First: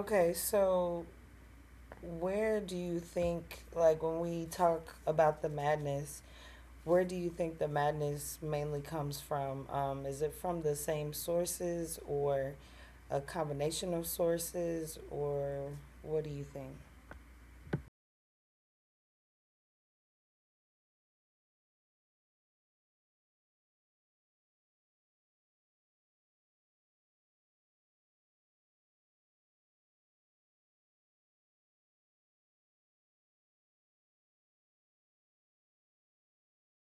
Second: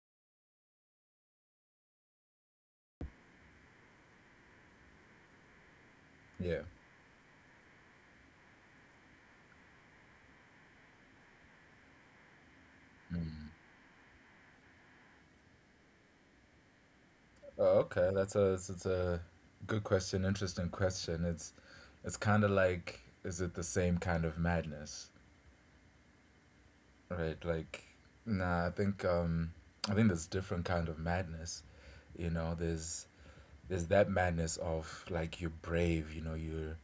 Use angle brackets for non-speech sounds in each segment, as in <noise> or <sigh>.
Okay, so where do you think, like, when we talk about the madness, Yeah. where do you think the madness mainly comes from? Is it from the same sources or a combination of sources, or what do you think? Oh, okay. That's a it's a good question. Interesting question. It's kind of like, is it the same kind of madness, right? Like, nah. I think there's different kind of madness. You know, there's that madness of like you're brave. You know, you're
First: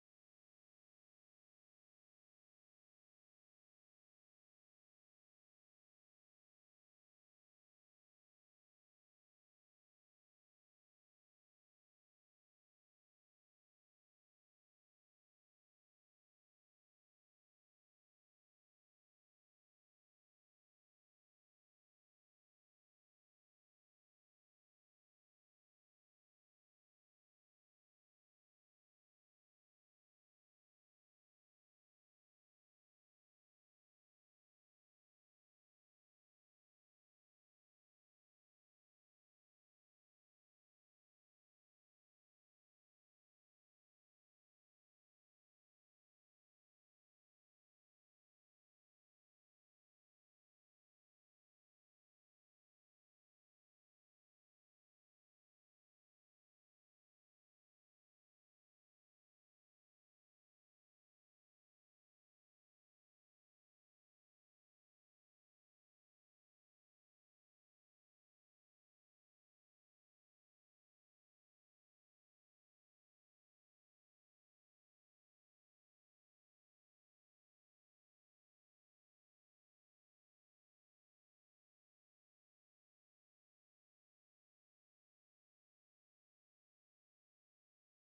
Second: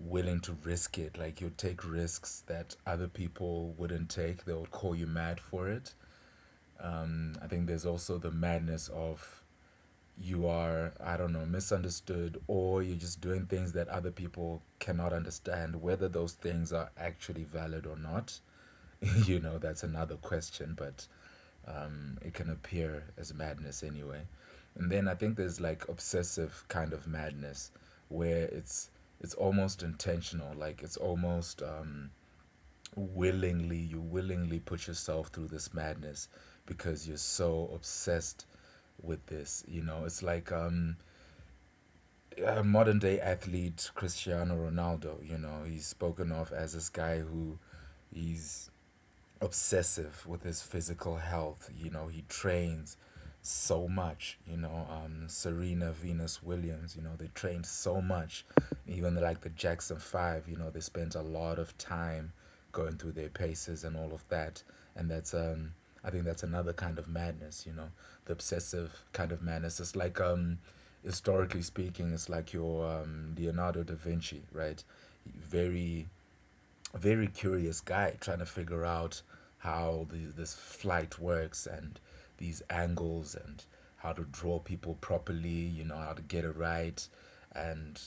willing to risk it. Like you take risks that other people wouldn't take. They will call you mad for it. I think there's also the madness of you are, I don't know, misunderstood or you're just doing things that other people cannot understand, whether those things are actually valid or not, <laughs> you know, that's another question, but it can appear as madness anyway. And then I think there's like obsessive kind of madness where it's almost intentional, like it's almost willingly put yourself through this madness because you're so obsessed with this. You know, it's like a modern day athlete, Cristiano Ronaldo. You know, he's spoken of as this guy who he's obsessive with his physical health. You know, he trains so much. Serena Venus Williams. You know, they trained so much. Even like the Jackson Five. You know, they spent a lot of time going through their paces and all of that. And that's I think that's another kind of madness. You know, the obsessive kind of madness. It's like historically speaking, it's like your Leonardo da Vinci, right? Very a very curious guy trying to figure out how this flight works, and these angles, and how to draw people properly, you know, how to get it right. And,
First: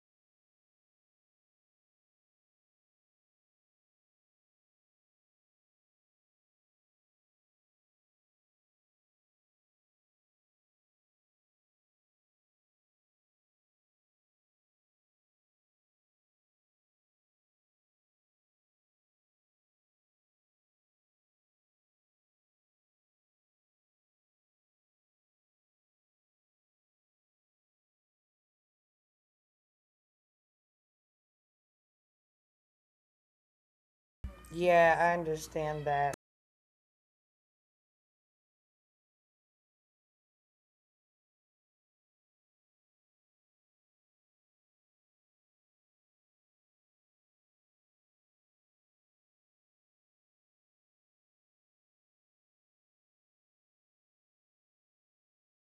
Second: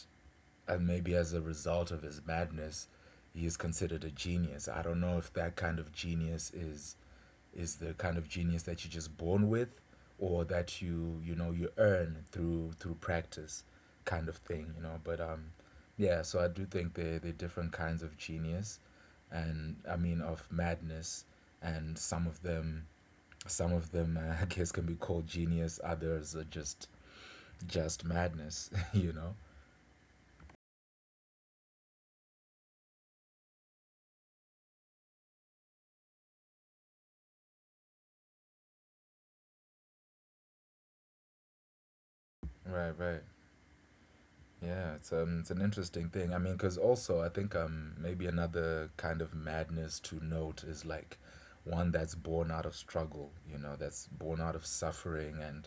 and maybe as a result of his madness, he is considered a genius. I don't know if that kind of genius is the kind of genius that you're just born with, or that you know, you earn through practice kind of thing, you know, but yeah. So I do think there are different kinds of genius, and I mean of madness. And some of them, <laughs> I guess can be called genius, others are just madness. <laughs> You know. Yeah, I understand that. Right, right. Yeah, it's an interesting thing. I mean, because also I think maybe another kind of madness to note is like one that's born out of struggle. You know, that's born out of suffering, and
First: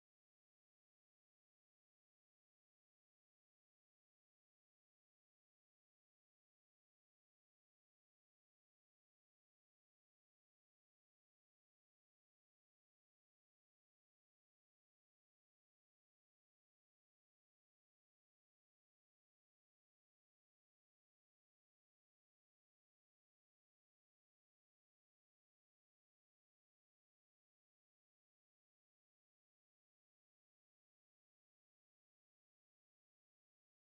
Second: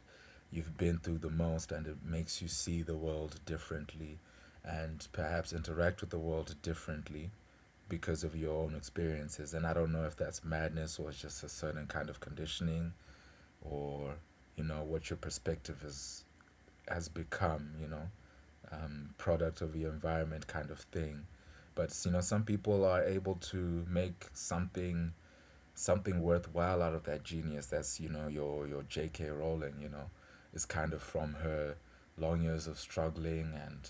you've been through the most, and it makes you see the world differently, and perhaps interact with the world differently because of your own experiences. And I don't know if that's madness or it's just a certain kind of conditioning, or you know what your perspective is has become. You know, product of your environment kind of thing. But you know, some people are able to make something, something worthwhile out of that genius. That's you know your J.K. Rowling. You know, is kind of from her long years of struggling and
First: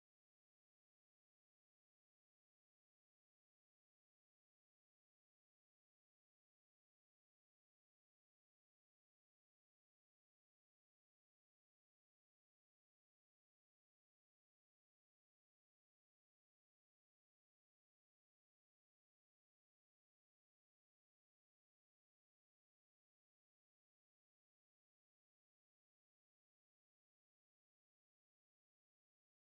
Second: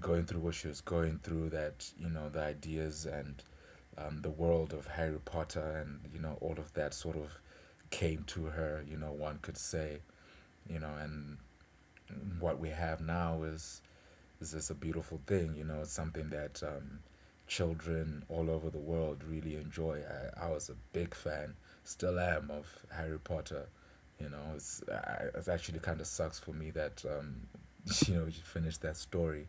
going through what she was going through. That you know the ideas and the world of Harry Potter and you know all of that sort of came to her. You know, one could say. You know, and what we have now is just a beautiful thing. You know, it's something that children all over the world really enjoy. I was a big fan, still am, of Harry Potter. You know, it's, I, it actually kind of sucks for me that, <laughs> you know, you finished that story.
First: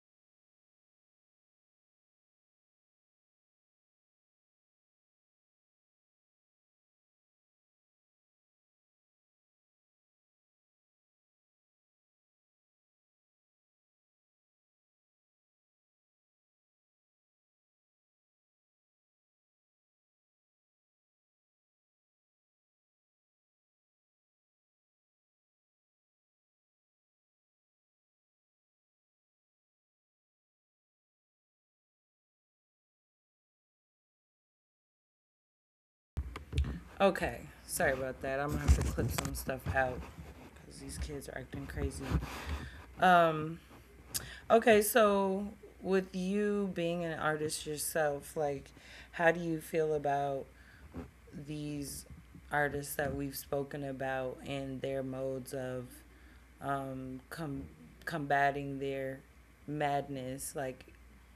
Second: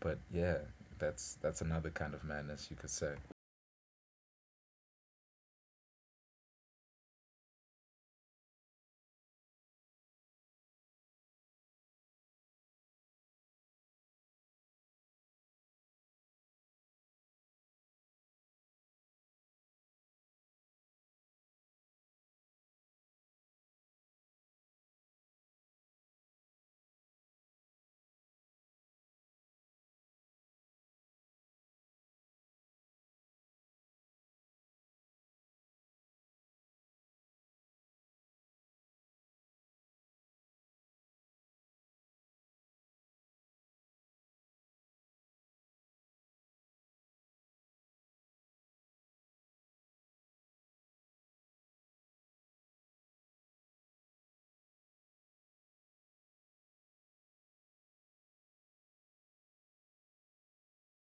But yeah, that's another kind of madness, you could say. Okay, sorry about that. I'm gonna have to clip some stuff out because these kids are acting crazy. Um, okay, so with you being an artist yourself, like, how do you feel about these artists that we've spoken about and their modes of um, com- combating their madness? Like,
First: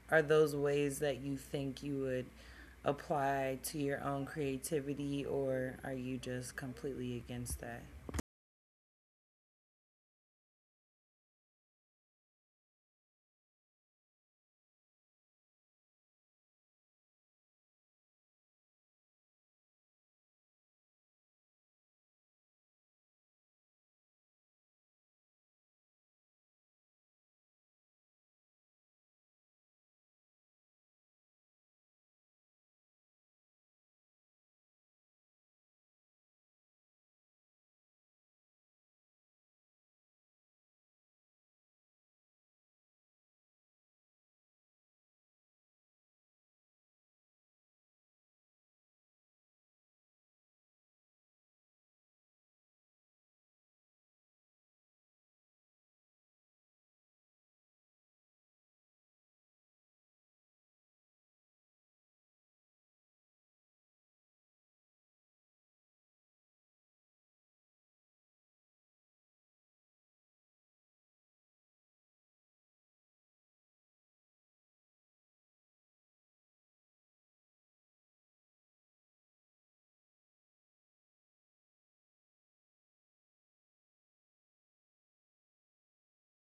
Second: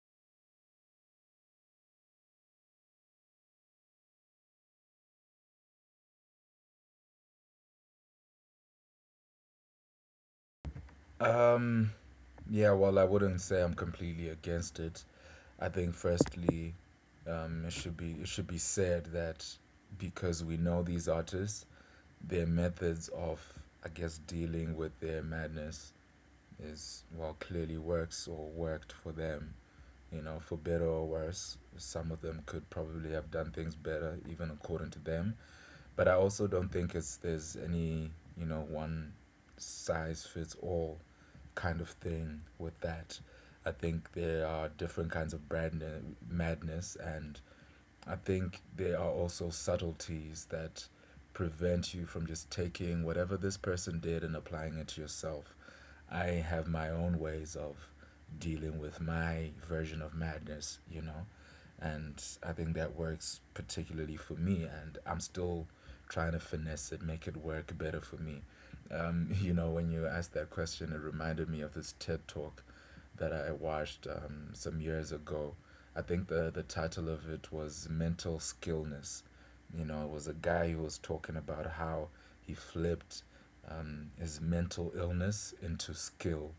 are those ways that you think you would apply to your own creativity, or are you just completely against that? Um, yeah, well, I wouldn't say I'm completely against it. I think firstly, it should be said that, because we know these artists, their methods of, I guess, dealing with their madness is, well, clearly works or worked for them. You know, for better or worse, some of them could probably have done things better, even according to them. But I also don't think it's there's any, you know, one size fits all kind of thing with that. I think there are different kinds of brand madness, and I think there are also subtleties that prevent you from just taking whatever this person did and applying it to yourself. I have my own ways of dealing with my version of madness, you know, and I think that works particularly for me, and I'm still trying to finesse it, make it work better for me. <laughs> You know, when you asked that question, it reminded me of this TED talk that I watched some years ago. I think the title of it was mental skillness. You know, it was a guy who was talking about how he flipped his mental illness into skill.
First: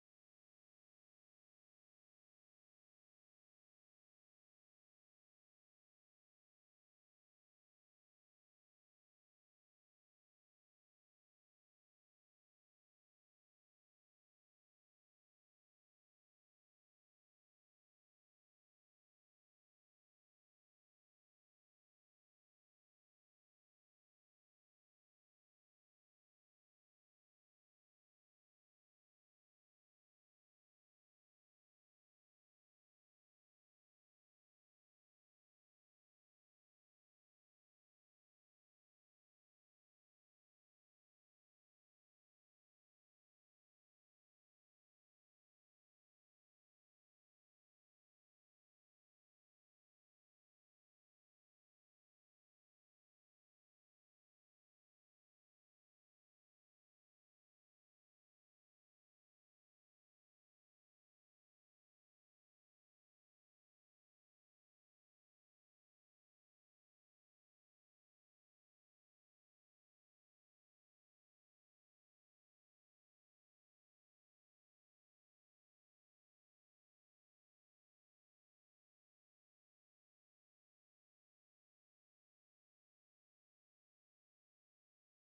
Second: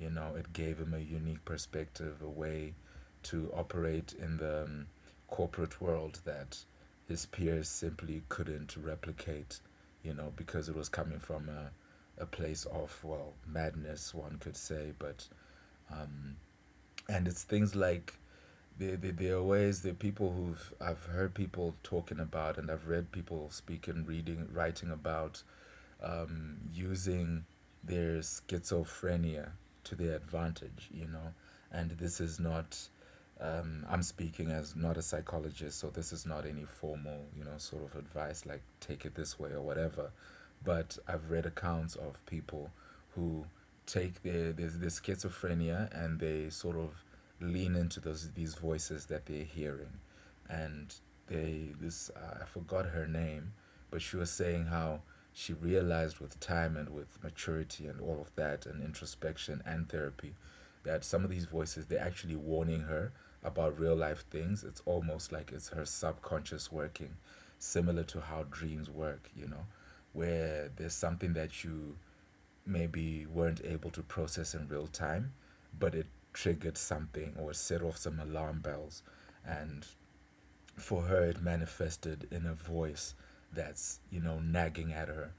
You know, it gave him a unique perspective, a way to operate in the corporate world that his peers simply couldn't replicate. You know, because it was coming from a place of, well, madness, one could say, but. Mm, and it's things like there are ways. There are people who've I've heard people talking about, and I've read people speaking, reading, writing about using their schizophrenia to their advantage, you know. And this is not, I'm speaking as not a psychologist, so this is not any formal, you know, sort of advice like take it this way or whatever. But I've read accounts of people who take their schizophrenia, and they sort of lean into those these voices that they're hearing. And they this I forgot her name, but she was saying how she realized with time and with maturity and all of that, and introspection and therapy, that some of these voices, they're actually warning her about real life things. It's almost like it's her subconscious working, similar to how dreams work, you know, where there's something that you maybe weren't able to process in real time, but it triggered something or set off some alarm bells. And for her, it manifested in a voice that's, you know, nagging at her,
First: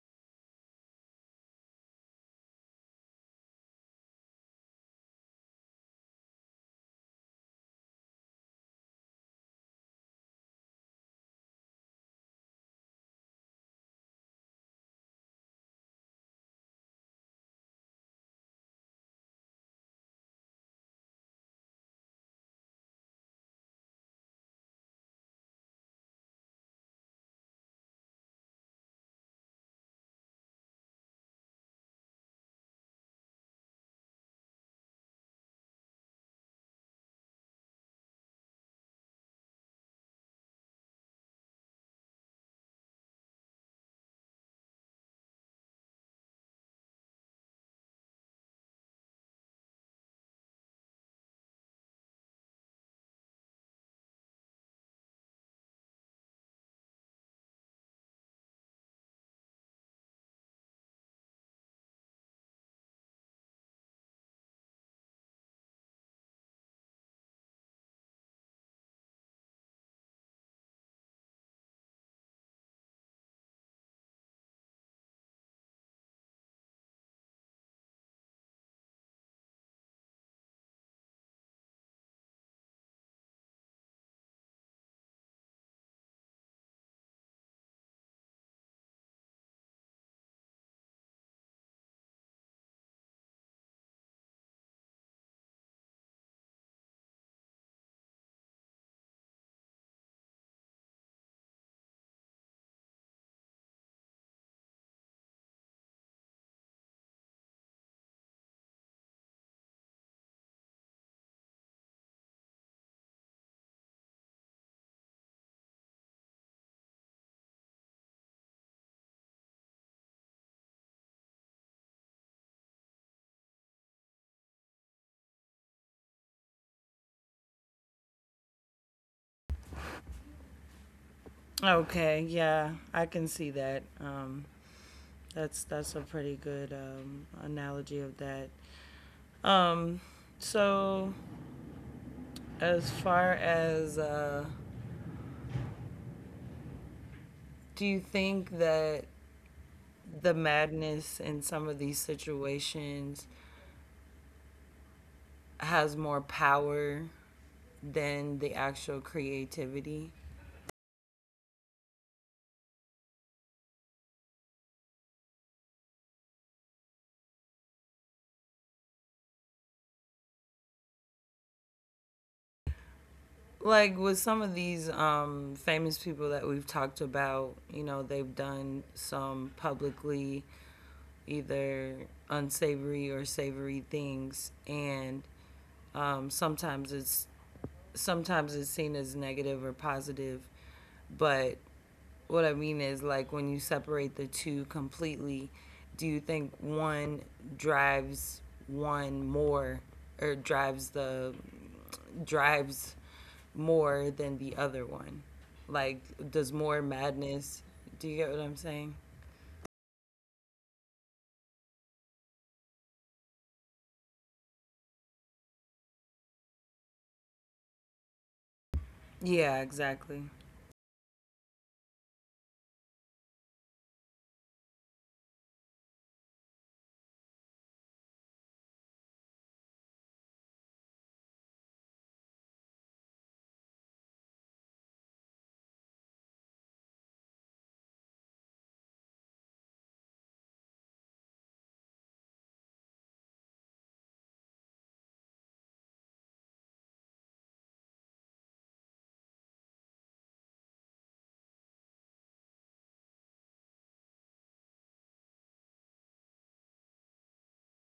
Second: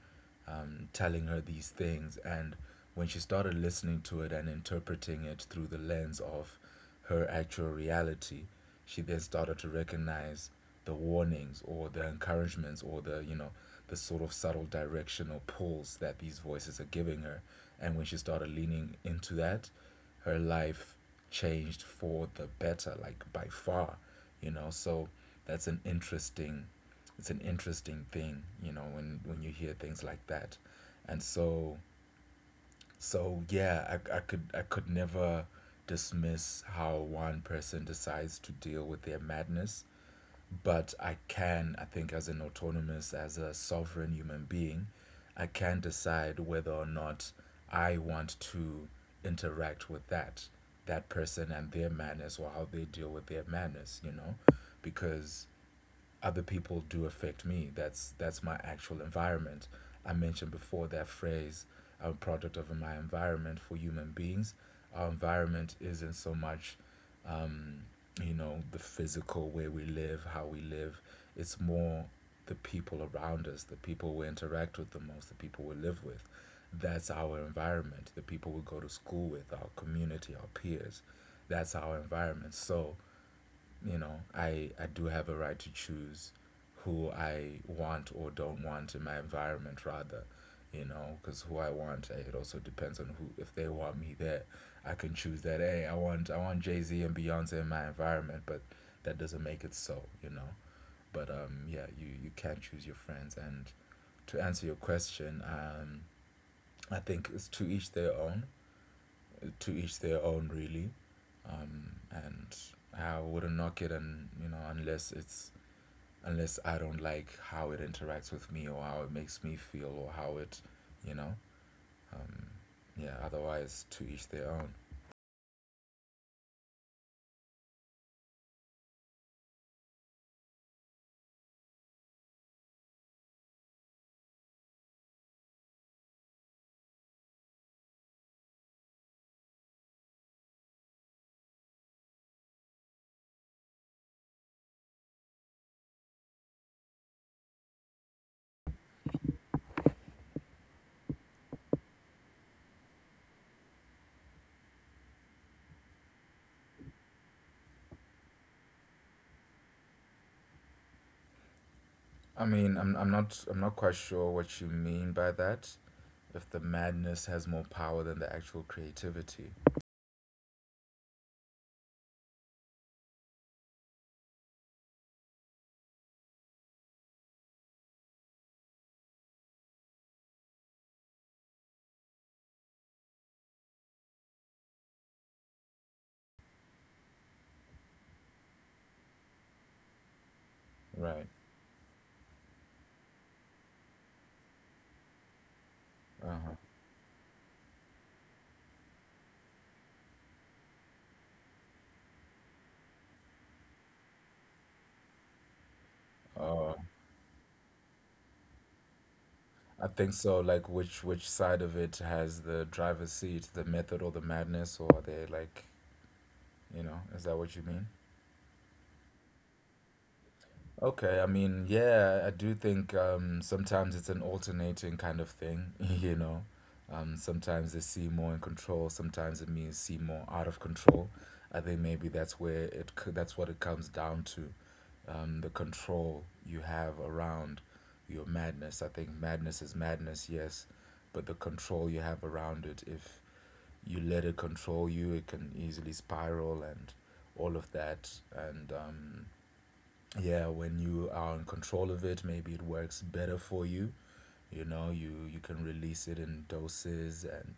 telling her these things. And when she started listening to it and interpreting it through the lens of her actual reality, she then started to recognize the warnings or the encouragements or the, you know, the sort of subtle directional pulls that these voices are giving her. And when she started leaning into that, her life changed for the better, like by far, you know. So that's an interesting, it's an interesting thing, you know, when you hear things like that. And so, yeah. I could never dismiss how one person decides to deal with their madness, but I can, I think, as an autonomous, as a sovereign human being, I can decide whether or not I want to interact with that person and their madness, or how they deal with their madness, you know, because other people do affect me. That's my actual environment. I mentioned before that phrase, I'm a product of my environment. For human beings, our environment isn't so much um, you know, the physical, where we live, how we live. It's more the people around us, the people we interact with the most, the people we live with. That's our environment, the people we go to school with, our community, our peers. That's our environment. So you know, I do have a right to choose who I want or don't want in my environment, rather, you know, because who I want, eh, it also depends on who, if they want me there. I can choose that, hey, I want Jay Z and Beyonce in my environment, but that doesn't make it so, you know. But yeah, you can choose your friends. And to answer your question, I think it's to each their own, really. And I wouldn't knock it, and you know, unless it's unless I don't like how it interacts with me, or how it makes me feel, or how it, you know, um, yeah. Otherwise, to each their own. Okay, yeah, I can see that. That's a pretty good analogy of that. Um, so, as far as, do you think that the madness in some of these situations has more power than the actual creativity? I mean, I'm not quite sure what you mean by that. If the madness has more power than the actual creativity, Like with some of these famous people that we've talked about, you know, they've done some publicly either unsavory or savory things, and um, sometimes it's sometimes it's seen as negative or positive, right? but what I mean is like when you separate the two completely, do you think Uh one drives one more or drives the drives more than the other one? Like does huh. more madness do you get what I'm saying? I think so. Like, which side of it has the driver's seat, the method or the madness, or are they like, you know, is that what you mean? Yeah, exactly. Okay, I mean, yeah, I do think sometimes it's an alternating kind of thing, <laughs> you know. Sometimes they see more in control, sometimes it means see more out of control. I think maybe that's where it that's what it comes down to, the control you have around your madness. I think madness is madness, yes, but the control you have around it, if you let it control you, it can easily spiral and all of that, and yeah, when you are in control of it, maybe it works better for you. You know, you can release it in doses, and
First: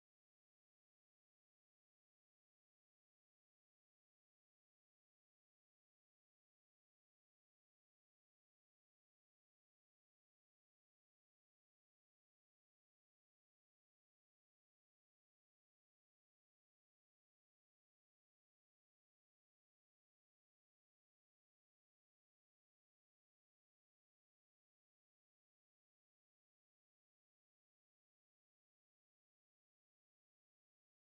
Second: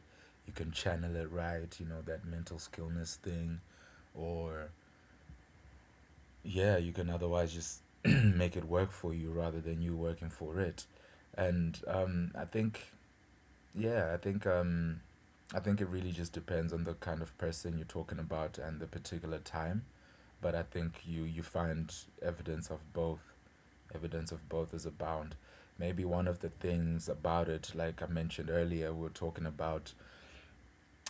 you can channel it right. You know, that mental skillness thing. Or yeah, you can otherwise just <clears throat> make it work for you rather than you working for it. And I think, yeah, I think it really just depends on the kind of person you're talking about and the particular time. But I think you find evidence of both. Evidence of both is abound. Maybe one of the things about it, like I mentioned earlier, we're talking about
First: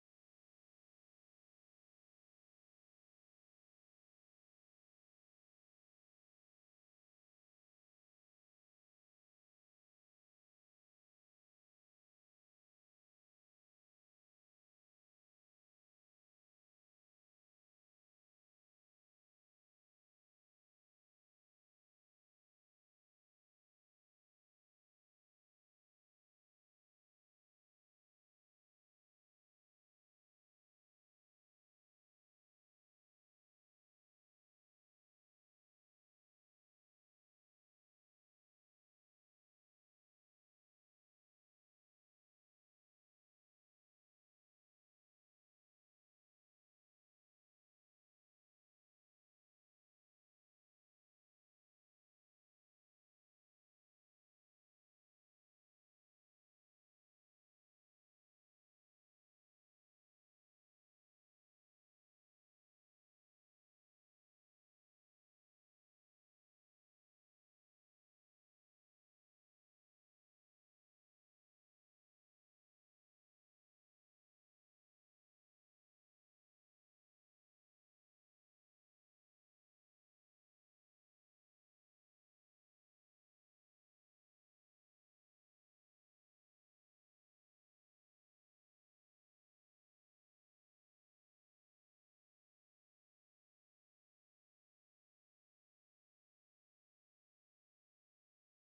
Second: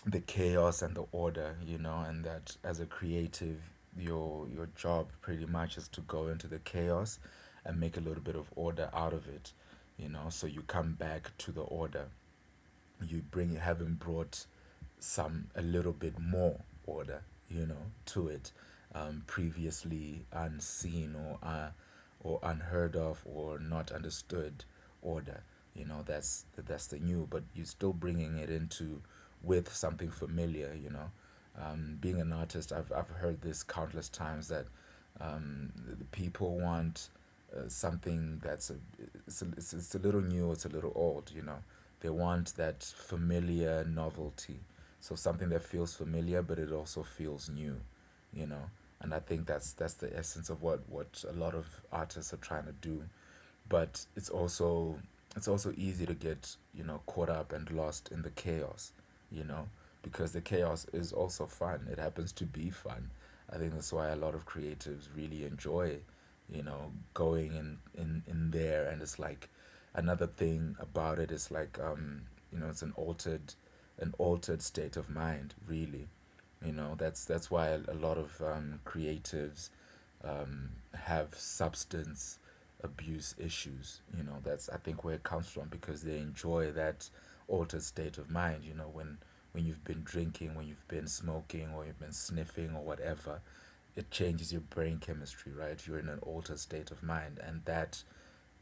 the chaos and the order, you know, and that as a creative, your job pretty much is to go into the chaos and make a little bit of order out of it, you know, so you come back to the order you bring, having brought some— a little bit more order, you know, to it, previously unseen, or unheard of, or not understood order. You know, that's the new, but you're still bringing it into with something familiar, you know. Being an artist, I've heard this countless times that um, the people want something that's a— it's, a— it's a little new, it's a little old. You know, they want that familiar novelty, so something that feels familiar but it also feels new. You know, and I think that's the essence of what a lot of artists are trying to do, but it's also easy to get, you know, caught up and lost in the chaos, you know, because the chaos is also fun. It happens to be fun. I think that's why a lot of creatives really enjoy, you know, going in there. And it's like, another thing about it is like, you know, it's an altered— an altered state of mind, really. You know, that's why a lot of creatives have substance abuse issues. You know, that's, I think, where it comes from, because they enjoy that altered state of mind. You know, when you've been drinking, when you've been smoking, or you've been sniffing, or whatever, it changes your brain chemistry, right? You're in an altered state of mind, and that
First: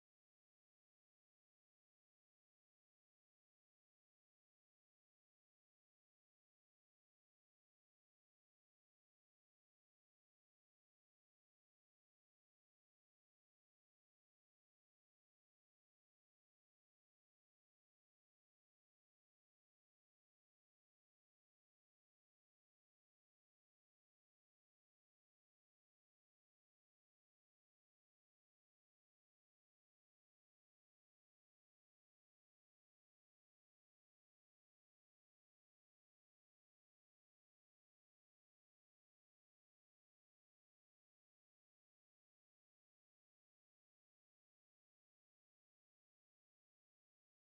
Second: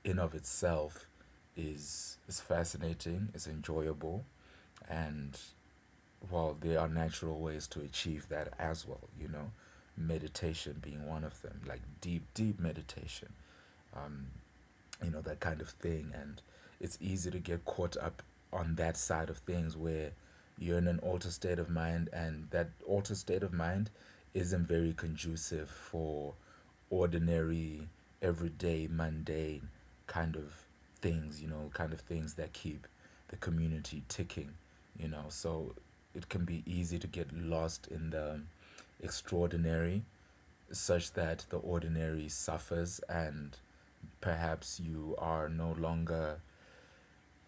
in of itself is fascinating, is enjoyable, and, well, there are natural ways to achieve that as well, you know, meditation being one of them, like deep, deep meditation. Um, you know, that kind of thing. And it's easy to get caught up on that side of things, where you're in an altered state of mind, and that altered state of mind isn't very conducive for ordinary, everyday, mundane kind of things, you know, kind of things that keep the community ticking, you know. So it can be easy to get lost in the extraordinary, such that the ordinary suffers, and perhaps you are no longer,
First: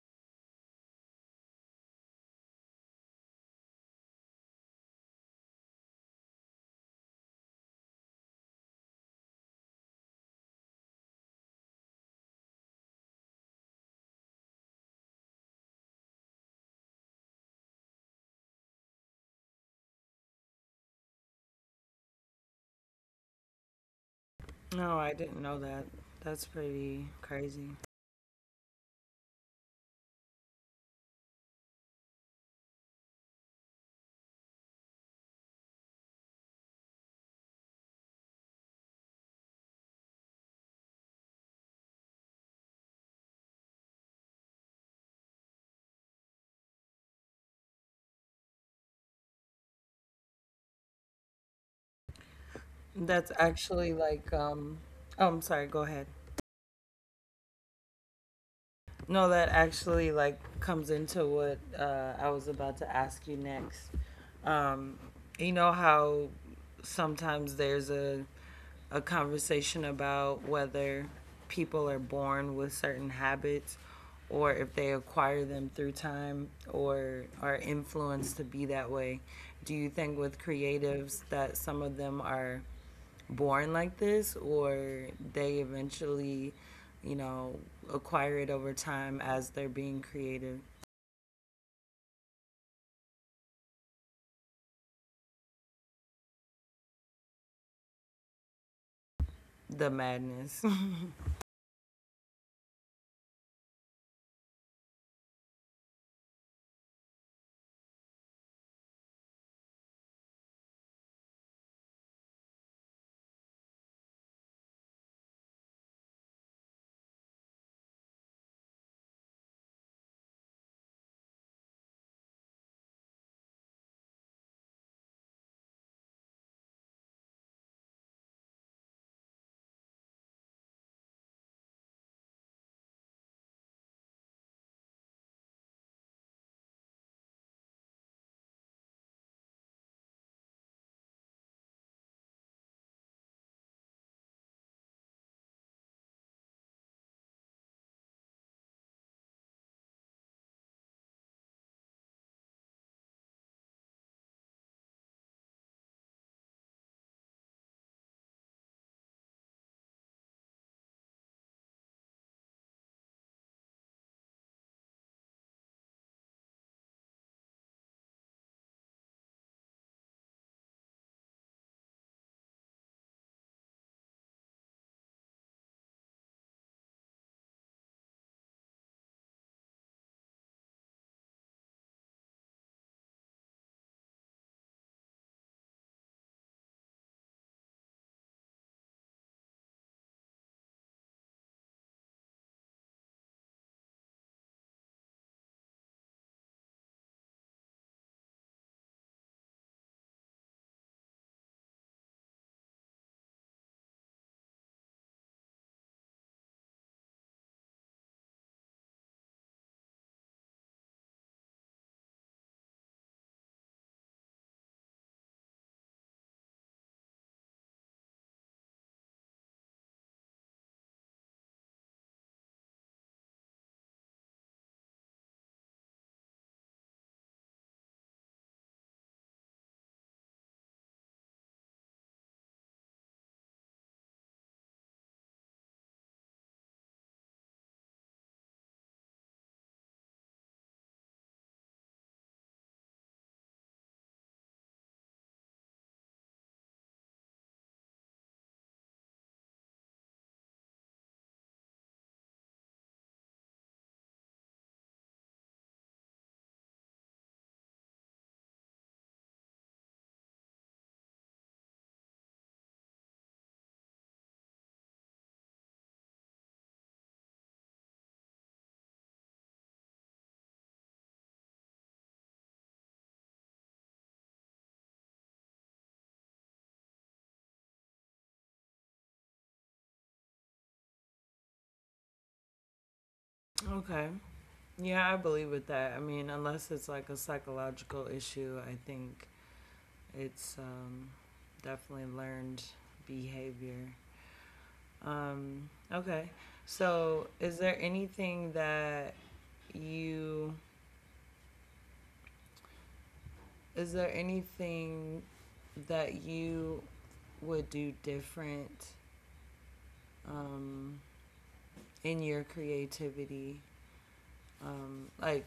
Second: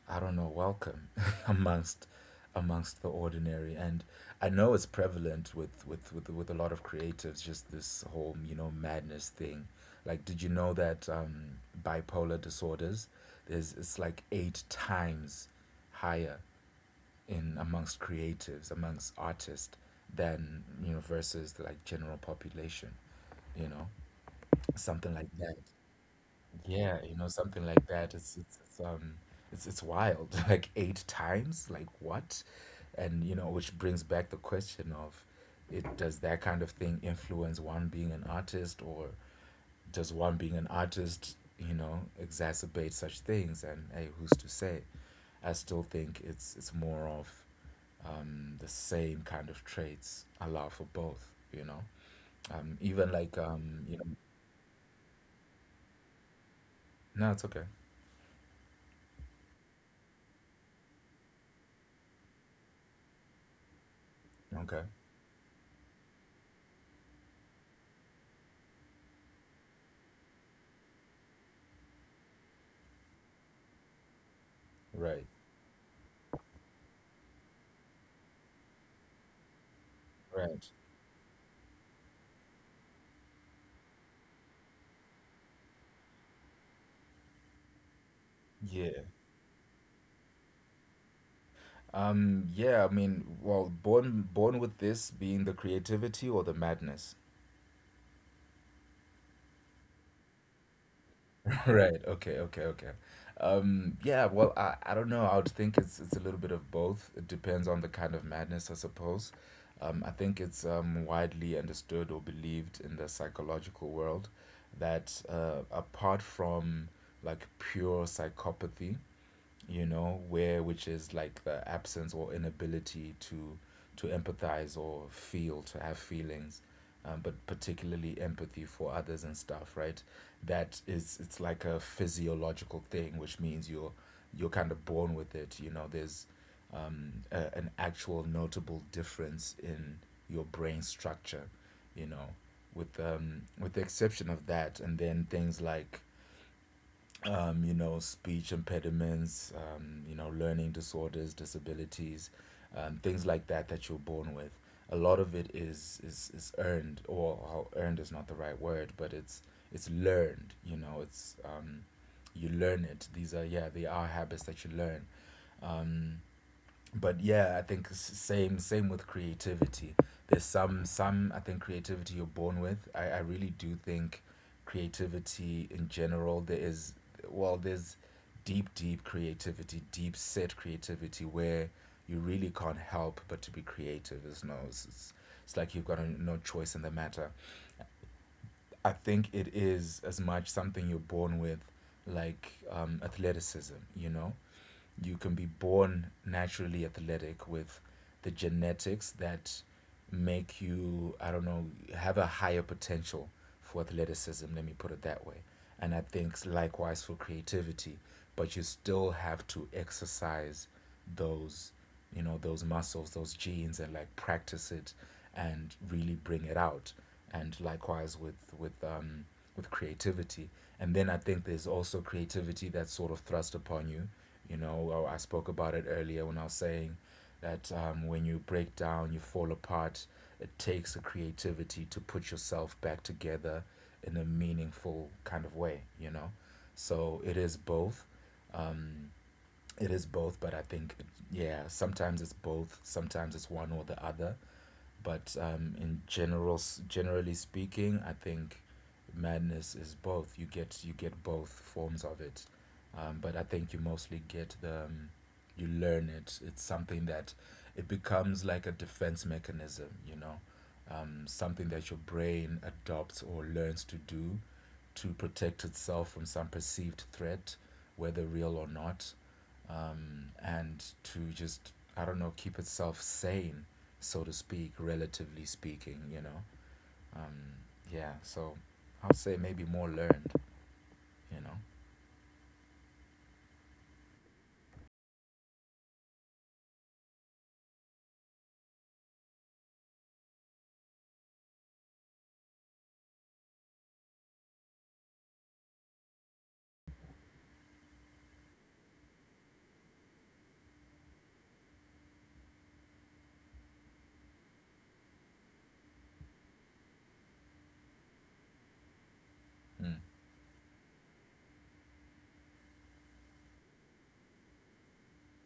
I don't know, welcome <laughs> amongst amongst the ordinary. And I know it's prevalent with a lot of creatives, just this whole, you know, madness thing. Like, did you know that bipolar disorders, there's it's like eight times higher in— amongst creatives, amongst artists, than, you know, versus the, like, general population, you know. No, I Something like didn't know that. that. That's Yeah, pretty you know, crazy. something like that. It's wild. <laughs> Like eight times, like what? And, you know, which brings back the question of, it does that kind of thing influence one being an artist, or does one being an artist, you know, exacerbate such things? And hey, who's to say? I still think it's more of— the same kind of traits allow for both, you know. Even That's like actually you know, like um Oh, I'm sorry, go ahead. no, it's okay. No, that actually like comes into what I was about to ask you next. Okay, Um, you know how sometimes there's a conversation about whether people are born with certain habits or if they right. acquire them through time or are influenced to be that way. Do you think with Right. creatives that some of them are born like this or they eventually, you know, acquire it over Yeah. time as they're being creative. Yeah, I mean, well, born with this being the creativity or the madness. The madness. <laughs> Right. Okay, okay, okay. Yeah, well, I don't know. I would think it's a little bit of both. It depends on the kind of madness, I suppose. I think it's widely understood or believed in the psychological world that apart from, like, pure psychopathy, you know, where— which is like the absence or inability to empathize or feel, to have feelings, but particularly empathy for others and stuff, right? That is, it's like a physiological thing, which means you're kind of born with it. You know, there's an actual notable difference in your brain structure, you know, with the exception of that, and then things like, you know, speech impediments, you know, learning disorders, disabilities, things like that, that you're born with. A lot of it is earned, or how— earned is not the right word, but it's learned. You know, it's you learn it. These are— yeah, they are habits that you learn. But yeah, I think— same with creativity. There's some I think creativity you're born with. I really do think creativity in general, there is— well, there's deep, deep creativity, deep set creativity where you really can't help but to be creative. It's like you've got a— no choice in the matter. I think it is as much something you're born with, like, athleticism, you know. You can be born naturally athletic with the genetics that make you, I don't know, have a higher potential for athleticism, let me put it that way. And I think likewise for creativity, but you still have to exercise those, you know, those muscles, those genes, and like, practice it and really bring it out. And likewise with with creativity. And then I think there's also creativity that's sort of thrust upon you, you know. Well, I spoke about it earlier when I was saying that, when you break down, you fall apart, it takes the creativity to put yourself back together in a meaningful kind of way, you know? So it is both. Um, it is both, but I think, yeah, sometimes it's both, sometimes it's one or the other. But in general, generally speaking, I think madness is both. You get both forms of it, but I think you mostly get the— you learn it. It's something that— it becomes like a defense mechanism. You know, something that your brain adopts or learns to do, to protect itself from some perceived threat, whether real or not. And to just, I don't know, keep itself sane, so to speak, relatively speaking. You know. Um, yeah. So I'll say maybe more learned. You know. <laughs> Okay. Yeah, I believe with that. I mean, unless it's like a psychological issue, I think it's definitely learned behavior. Okay. So, you is there anything that you would do different Mm. um, in your creativity? Um, like,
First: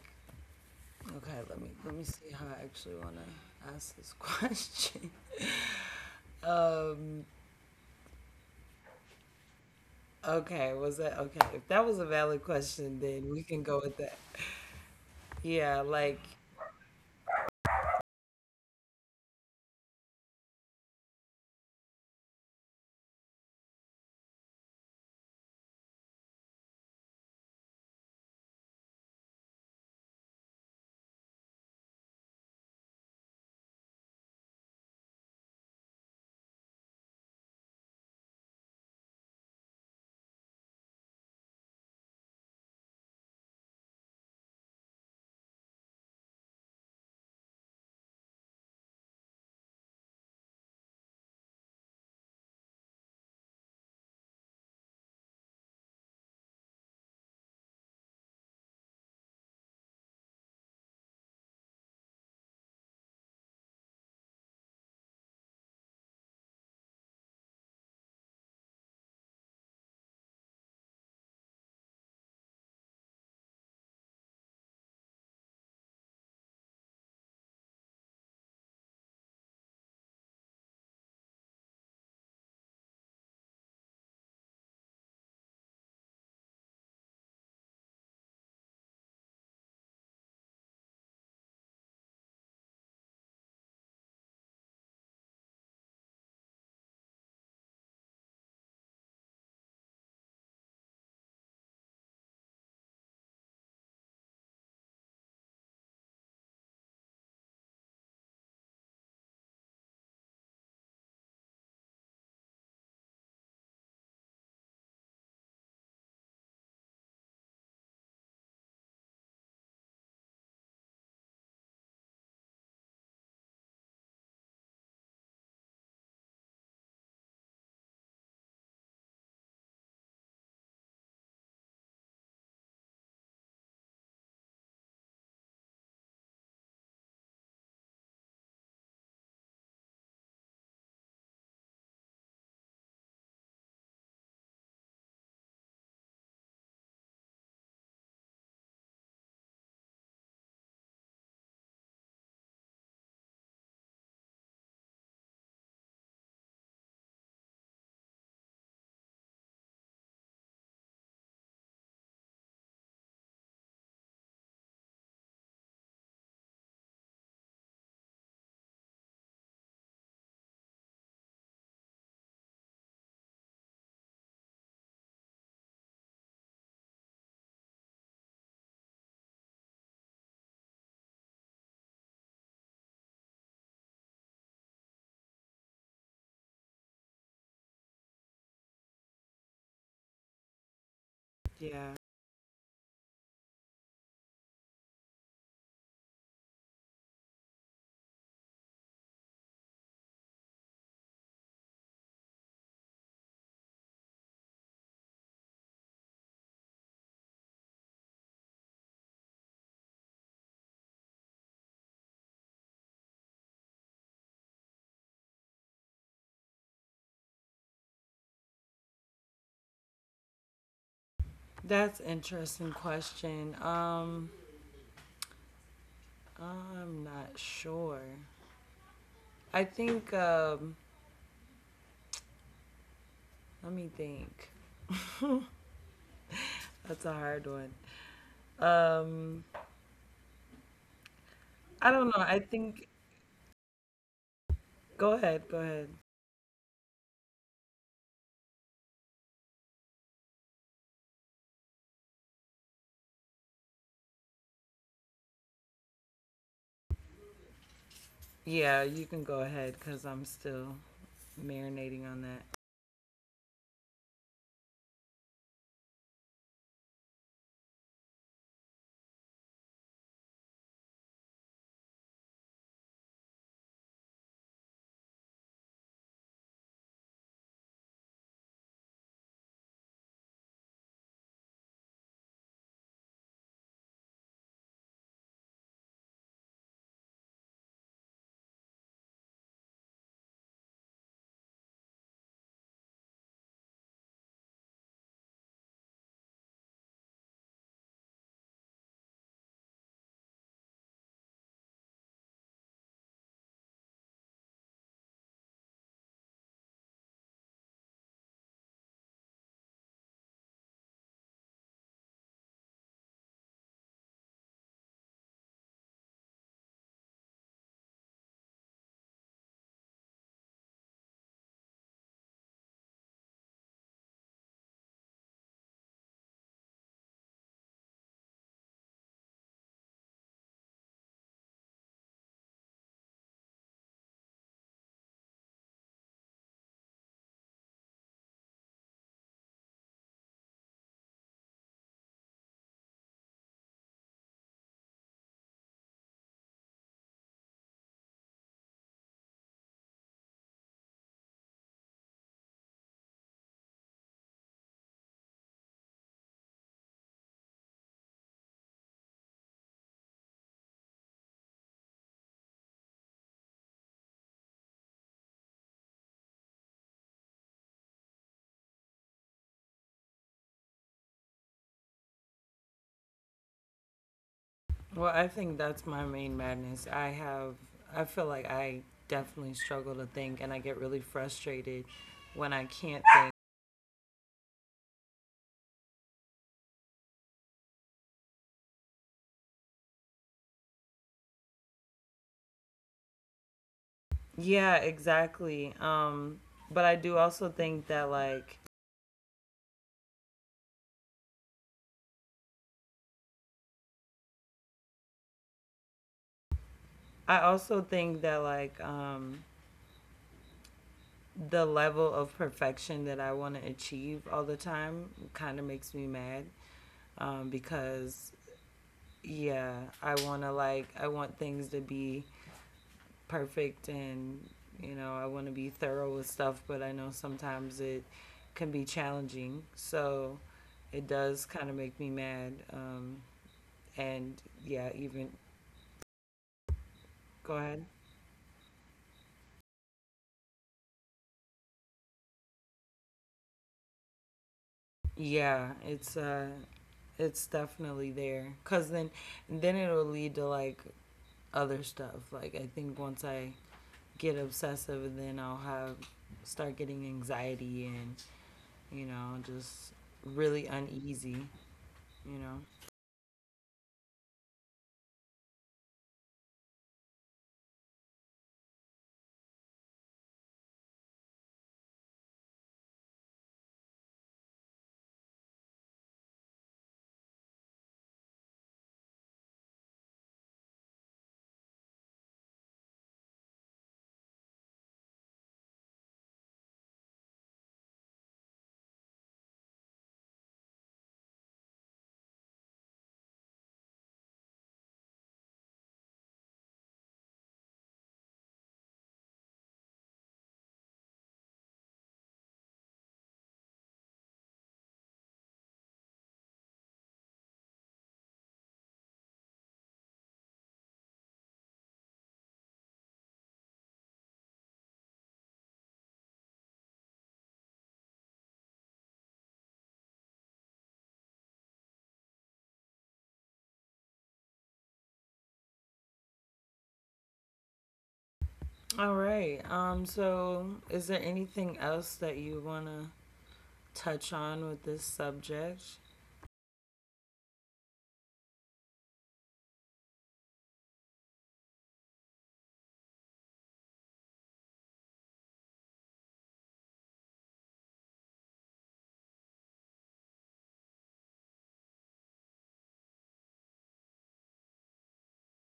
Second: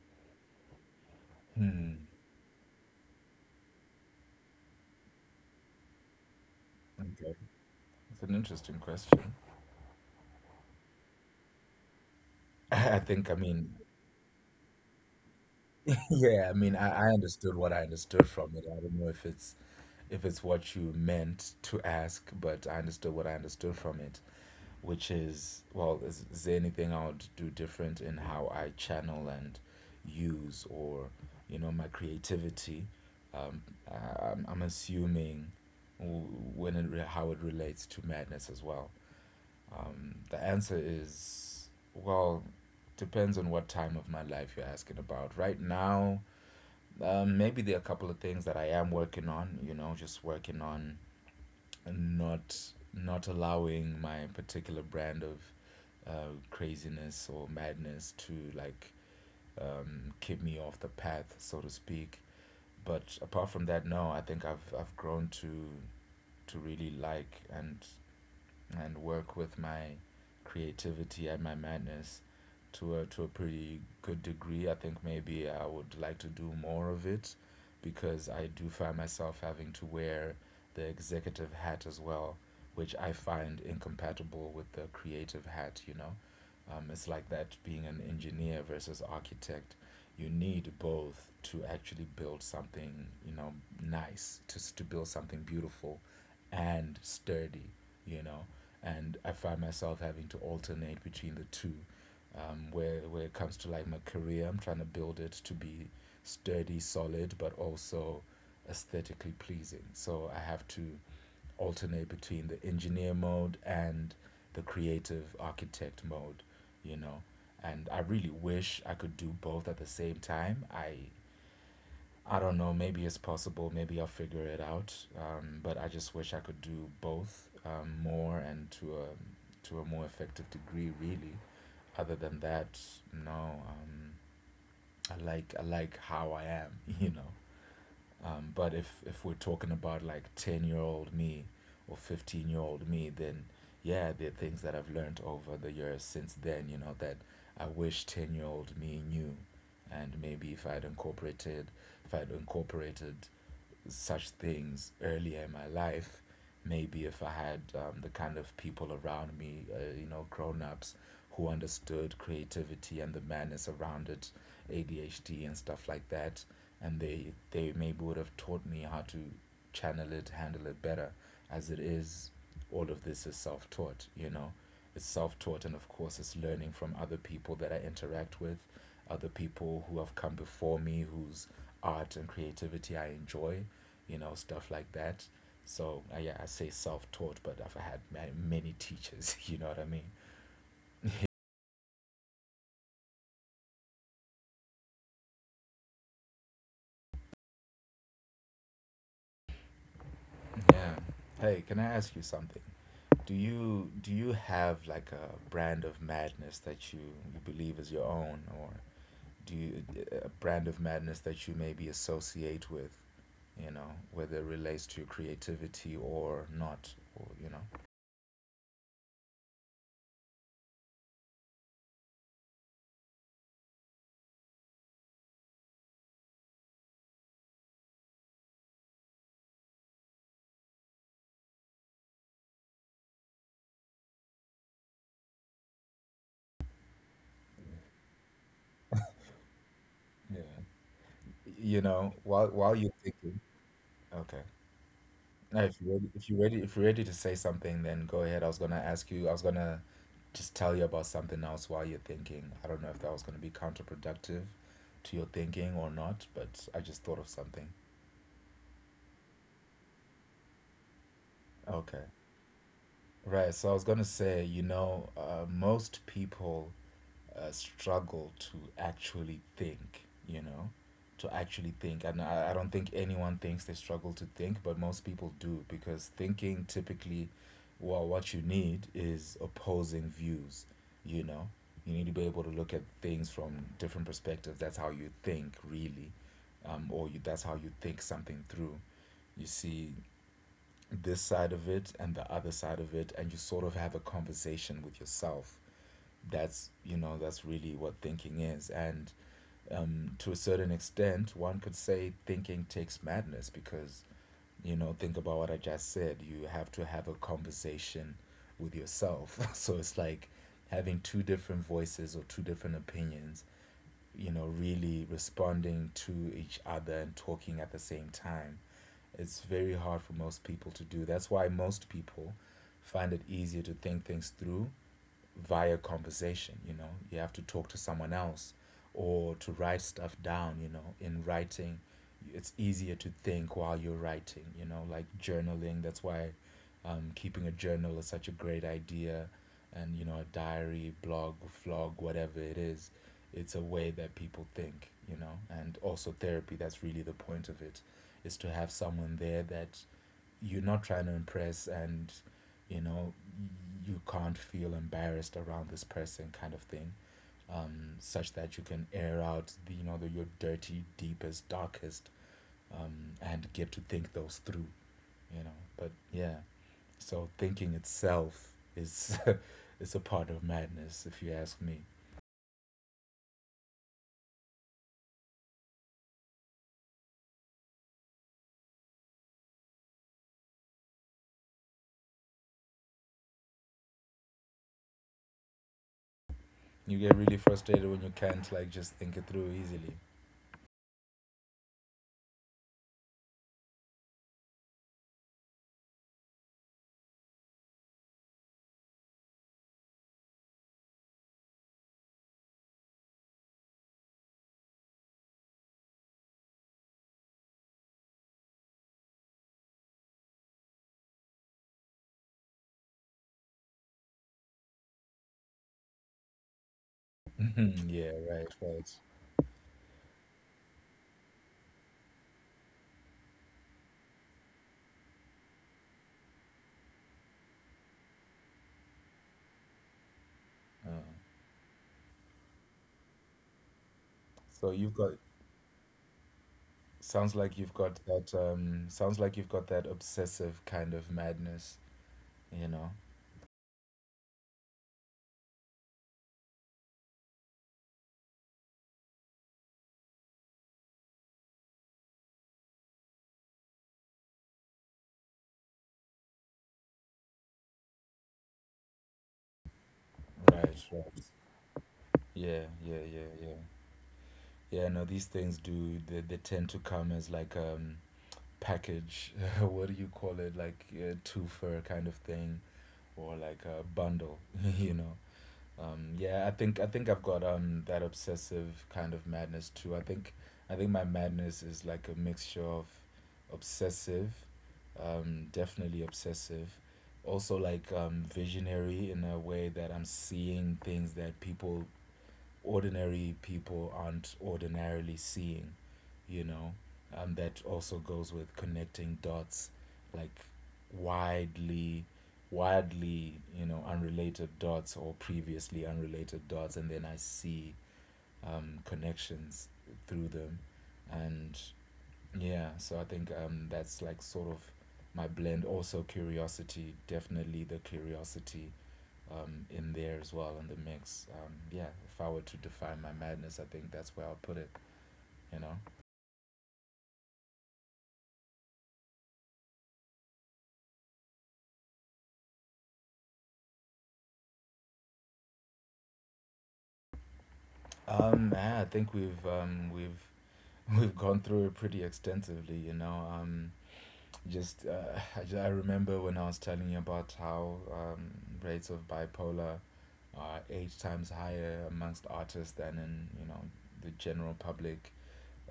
okay, let me Hmm. see how I actually want to ask this question. <laughs> Um, Okay. It's an interesting question. okay, was that okay? If that was a valid <laughs> I question, then think— I we can mean— go with that. Yeah, like, Yeah, I mean, I understood what I understood from it. I don't know if it's what you meant to ask, but I understood what I understood from it, which is, well, is there anything I would do different in how I channel and use, or, you know, my creativity? Um, I'm assuming— w- how it relates to madness as well. The answer is, well, depends on what time of my life you're asking about. Right now, maybe there are a couple of things that I am working on, you know, just working on, not not allowing my particular brand of craziness or madness to, like, keep me off the path, so to speak. But apart from that, no, I think I've grown to really like and work with my creativity and my madness to a pretty good degree. I think maybe I would like to do more of it, because I do find myself having to wear the executive hat as well, which I find incompatible with the creative hat, you know. It's like that being an engineer versus architect. You need both to actually build something, you know, nice, to build something beautiful and sturdy, you know, and I find myself having to alternate between the two. Where it comes to, like, my career, I'm trying to build it to be sturdy, solid, but also aesthetically pleasing. So I have to alternate between the engineer mode and the creative architect mode, you know. And I really wish I could do both at the same time. I don't know. Maybe it's possible. Maybe I'll figure it out. But I just wish I could do both more, and to a more effective degree. Really. Other than that, no. Um, I like how I am. <laughs> You know. But if we're talking about 10 year old me or 15 year old me, then yeah, there are things that I've learned over the years since then, you know, that I wish 10 year old me knew. And maybe if I'd incorporated if I'd incorporated such things earlier in my life. Maybe if I had the kind of people around me, you know, grown ups who understood creativity and the madness around it, ADHD and stuff like that, and they maybe would have taught me how to channel it, handle it better. As it is, all of this is self taught. You know, it's self taught, and of course, it's learning from other people that I interact with, other people who have come before me, whose art and creativity I enjoy, you know, stuff like that. So I, yeah, I say self-taught, but I've had many teachers. <laughs> You know what I mean? <laughs> yeah, Yeah. Hey, can I ask you something? Do you have like a brand of madness that you believe is your own, or do you, a brand of madness that you maybe associate with? You know, whether it relates to your creativity or not, or you know. that's interesting question. I'm not sure. I think. Let me think. That's a hard one. Um, Yeah. You know, I while don't know. while I you're think. thinking. Okay. Go No, ahead. Go ahead. If you're ready to say something, then go ahead. I was gonna ask you, I was gonna just tell you about something else while you're thinking. I don't know if that was gonna be counterproductive to your thinking or not, but I just thought of something. Yeah, you can go ahead because I'm still Okay. marinating on that. Right, so I was gonna say, you know, most people struggle to actually think, you know, to actually think. And I don't think anyone thinks they struggle to think, but most people do because thinking typically, well, what you need is opposing views, you know. You need to be able to look at things from different perspectives. That's how you think, really. Or that's how you think something through. You see this side of it and the other side of it, and you sort of have a conversation with yourself. That's, you know, that's really what thinking is. And to a certain extent one could say thinking takes madness because, you know, think about what I just said. You have to have a conversation with yourself. <laughs> So it's like having two different voices or two different opinions, you know, really responding to each other and talking at the same time. It's very hard for most people to do. That's why most people find it easier to think things through via conversation, you know. You have to talk to someone else or to write stuff down, you know. In writing, it's easier to think while you're writing, you know, like journaling. That's why keeping a journal is such a great idea. And, you know, a diary, blog, vlog, whatever it is, it's a way that people think, you know. And also therapy, that's really the point of it, is to have someone there that you're not trying to impress, and you know, you can't feel embarrassed around this person, kind of thing. Such that you can air out, the, you know, the, your dirty, deepest, darkest, and get to think those through, you know. But yeah, so thinking itself is, <laughs> is a part of madness, if you ask me. Well, I think that's my main madness. I have, I feel like I definitely struggle to think and I get really frustrated when I can't think. You get really frustrated when you can't like just think it through easily. <laughs> Yeah, exactly. But I do also think that, like, I also think that, like, the level of perfection that I want to achieve all the time kind of makes me mad Mhm. Yeah, because, right. yeah, I want to, like, I want things to be perfect and you know I want to be thorough with stuff, but I know sometimes it can be challenging. So it does kind of make me mad. And So yeah, you've got, even sounds go like you've ahead. got that sounds like you've got that obsessive kind of madness. You know. Yeah, it's uh, it's definitely there. Cause then it'll lead to like other stuff. Like I think once I get obsessive, then I'll have start getting anxiety and you know just right really right. uneasy. You know. yeah yeah yeah yeah yeah. No, these things do, they tend to come as like package. <laughs> What do you call it, like a twofer kind of thing or like a bundle. <laughs> You know, yeah, I think I've got that obsessive kind of madness too. I think, I think my madness is like a mixture of obsessive, definitely obsessive, also like visionary in a way that I'm seeing things that people ordinary people aren't ordinarily seeing, you know. That also goes with connecting dots, like widely, widely, you know, unrelated dots or previously unrelated dots, and then I see connections through them, and yeah. So I think that's like sort of my blend. Also curiosity, definitely the curiosity in there as well in the mix. Yeah, if I were to define my madness, I think that's where I'll put it. You know, All right. So is there anything else that you want to touch on with this subject? Yeah, I think we've <laughs> we've gone through it pretty extensively. You know, just <laughs> I remember when I was telling you about how rates of bipolar are eight times higher amongst artists than in, you know, the general public.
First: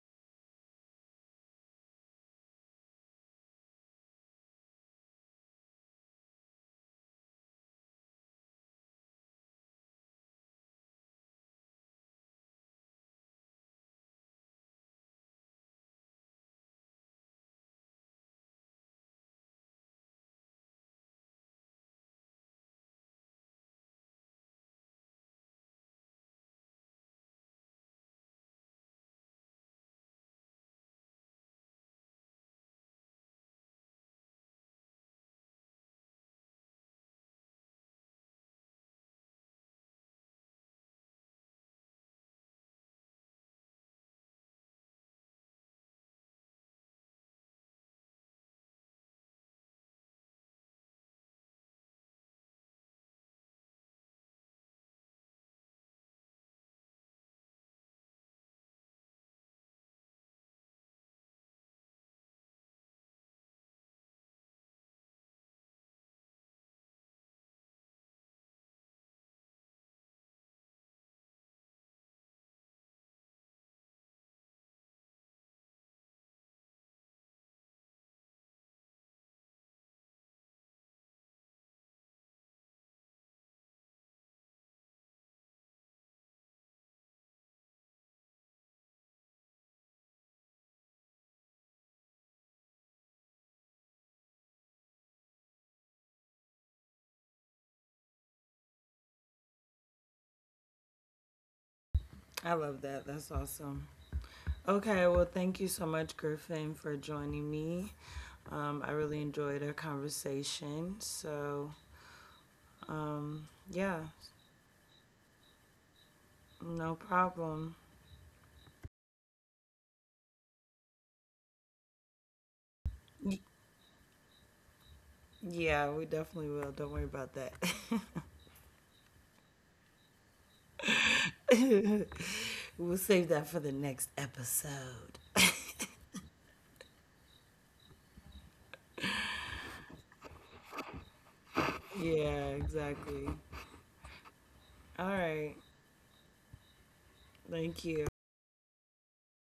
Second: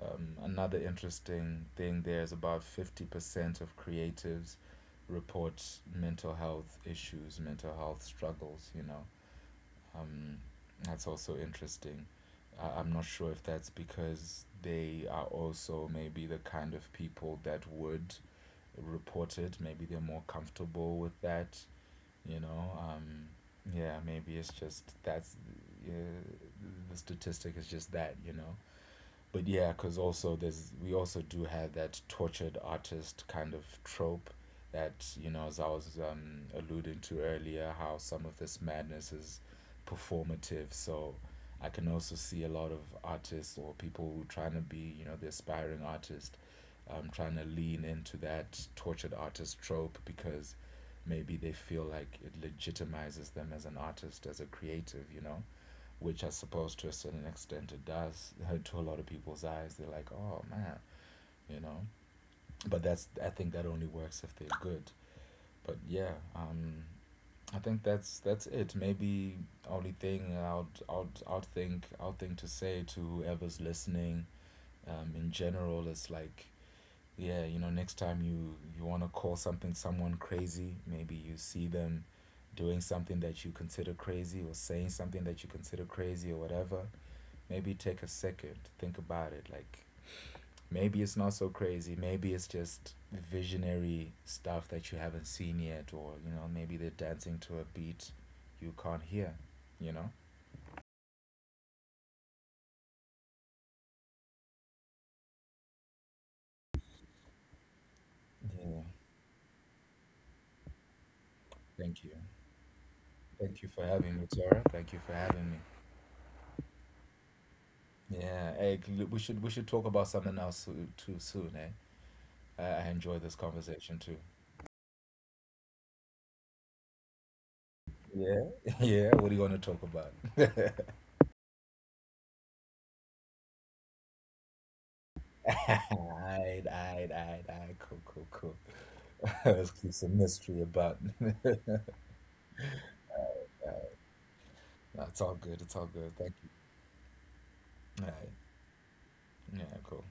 Another interesting thing there is about 50% of creatives report mental health issues, mental health struggles, you know. Um, that's also interesting. I'm not sure if that's because they are also maybe the kind of people that would report it. Maybe they're more comfortable with that, you know. Yeah, maybe it's just that's, yeah, the statistic is just that, you know. But yeah, because also there's, we also do have that tortured artist kind of trope that, you know, as I was alluding to earlier, how some of this madness is performative. So I can also see a lot of artists or people who trying to be, you know, the aspiring artist, trying to lean into that tortured artist trope because maybe they feel like it legitimizes them as an artist, as a creative. You know, which I suppose to a certain extent it does, to a lot of people's eyes. They're like, oh man, you know. But that's, I think that only works if they're good. But yeah, I think that's it. Maybe only thing I'd think to say to whoever's listening, in general is like, yeah, you know, next time you want to call something, someone, crazy, maybe you see them doing something that you consider crazy or saying something that you consider crazy or whatever, maybe take a second, think about it. Like, maybe it's not so crazy. Maybe it's just visionary stuff that you haven't seen yet, or, you know, maybe they're dancing to a beat you can't hear, you know? I love that. That's awesome. Okay, well, thank you so much, Griffin, for joining me. Yeah. I really enjoyed our conversation. So, Thank you. Thank you for yeah, having me, Tara. Thank you for having me. no problem. Yeah, hey, we should talk about something else too soon, eh? I enjoy this conversation too. Yeah, we definitely will. Don't worry about that. <laughs> Yeah. <laughs> Yeah, what do you want to talk about? We'll save that for the next episode. Alright, alright, alright, alright. Cool, cool, cool. <laughs> Let's keep some mystery about. <laughs> Yeah, exactly. No, it's all All good. It's all right. good. Thank you. Alright. Thank you. Yeah, cool.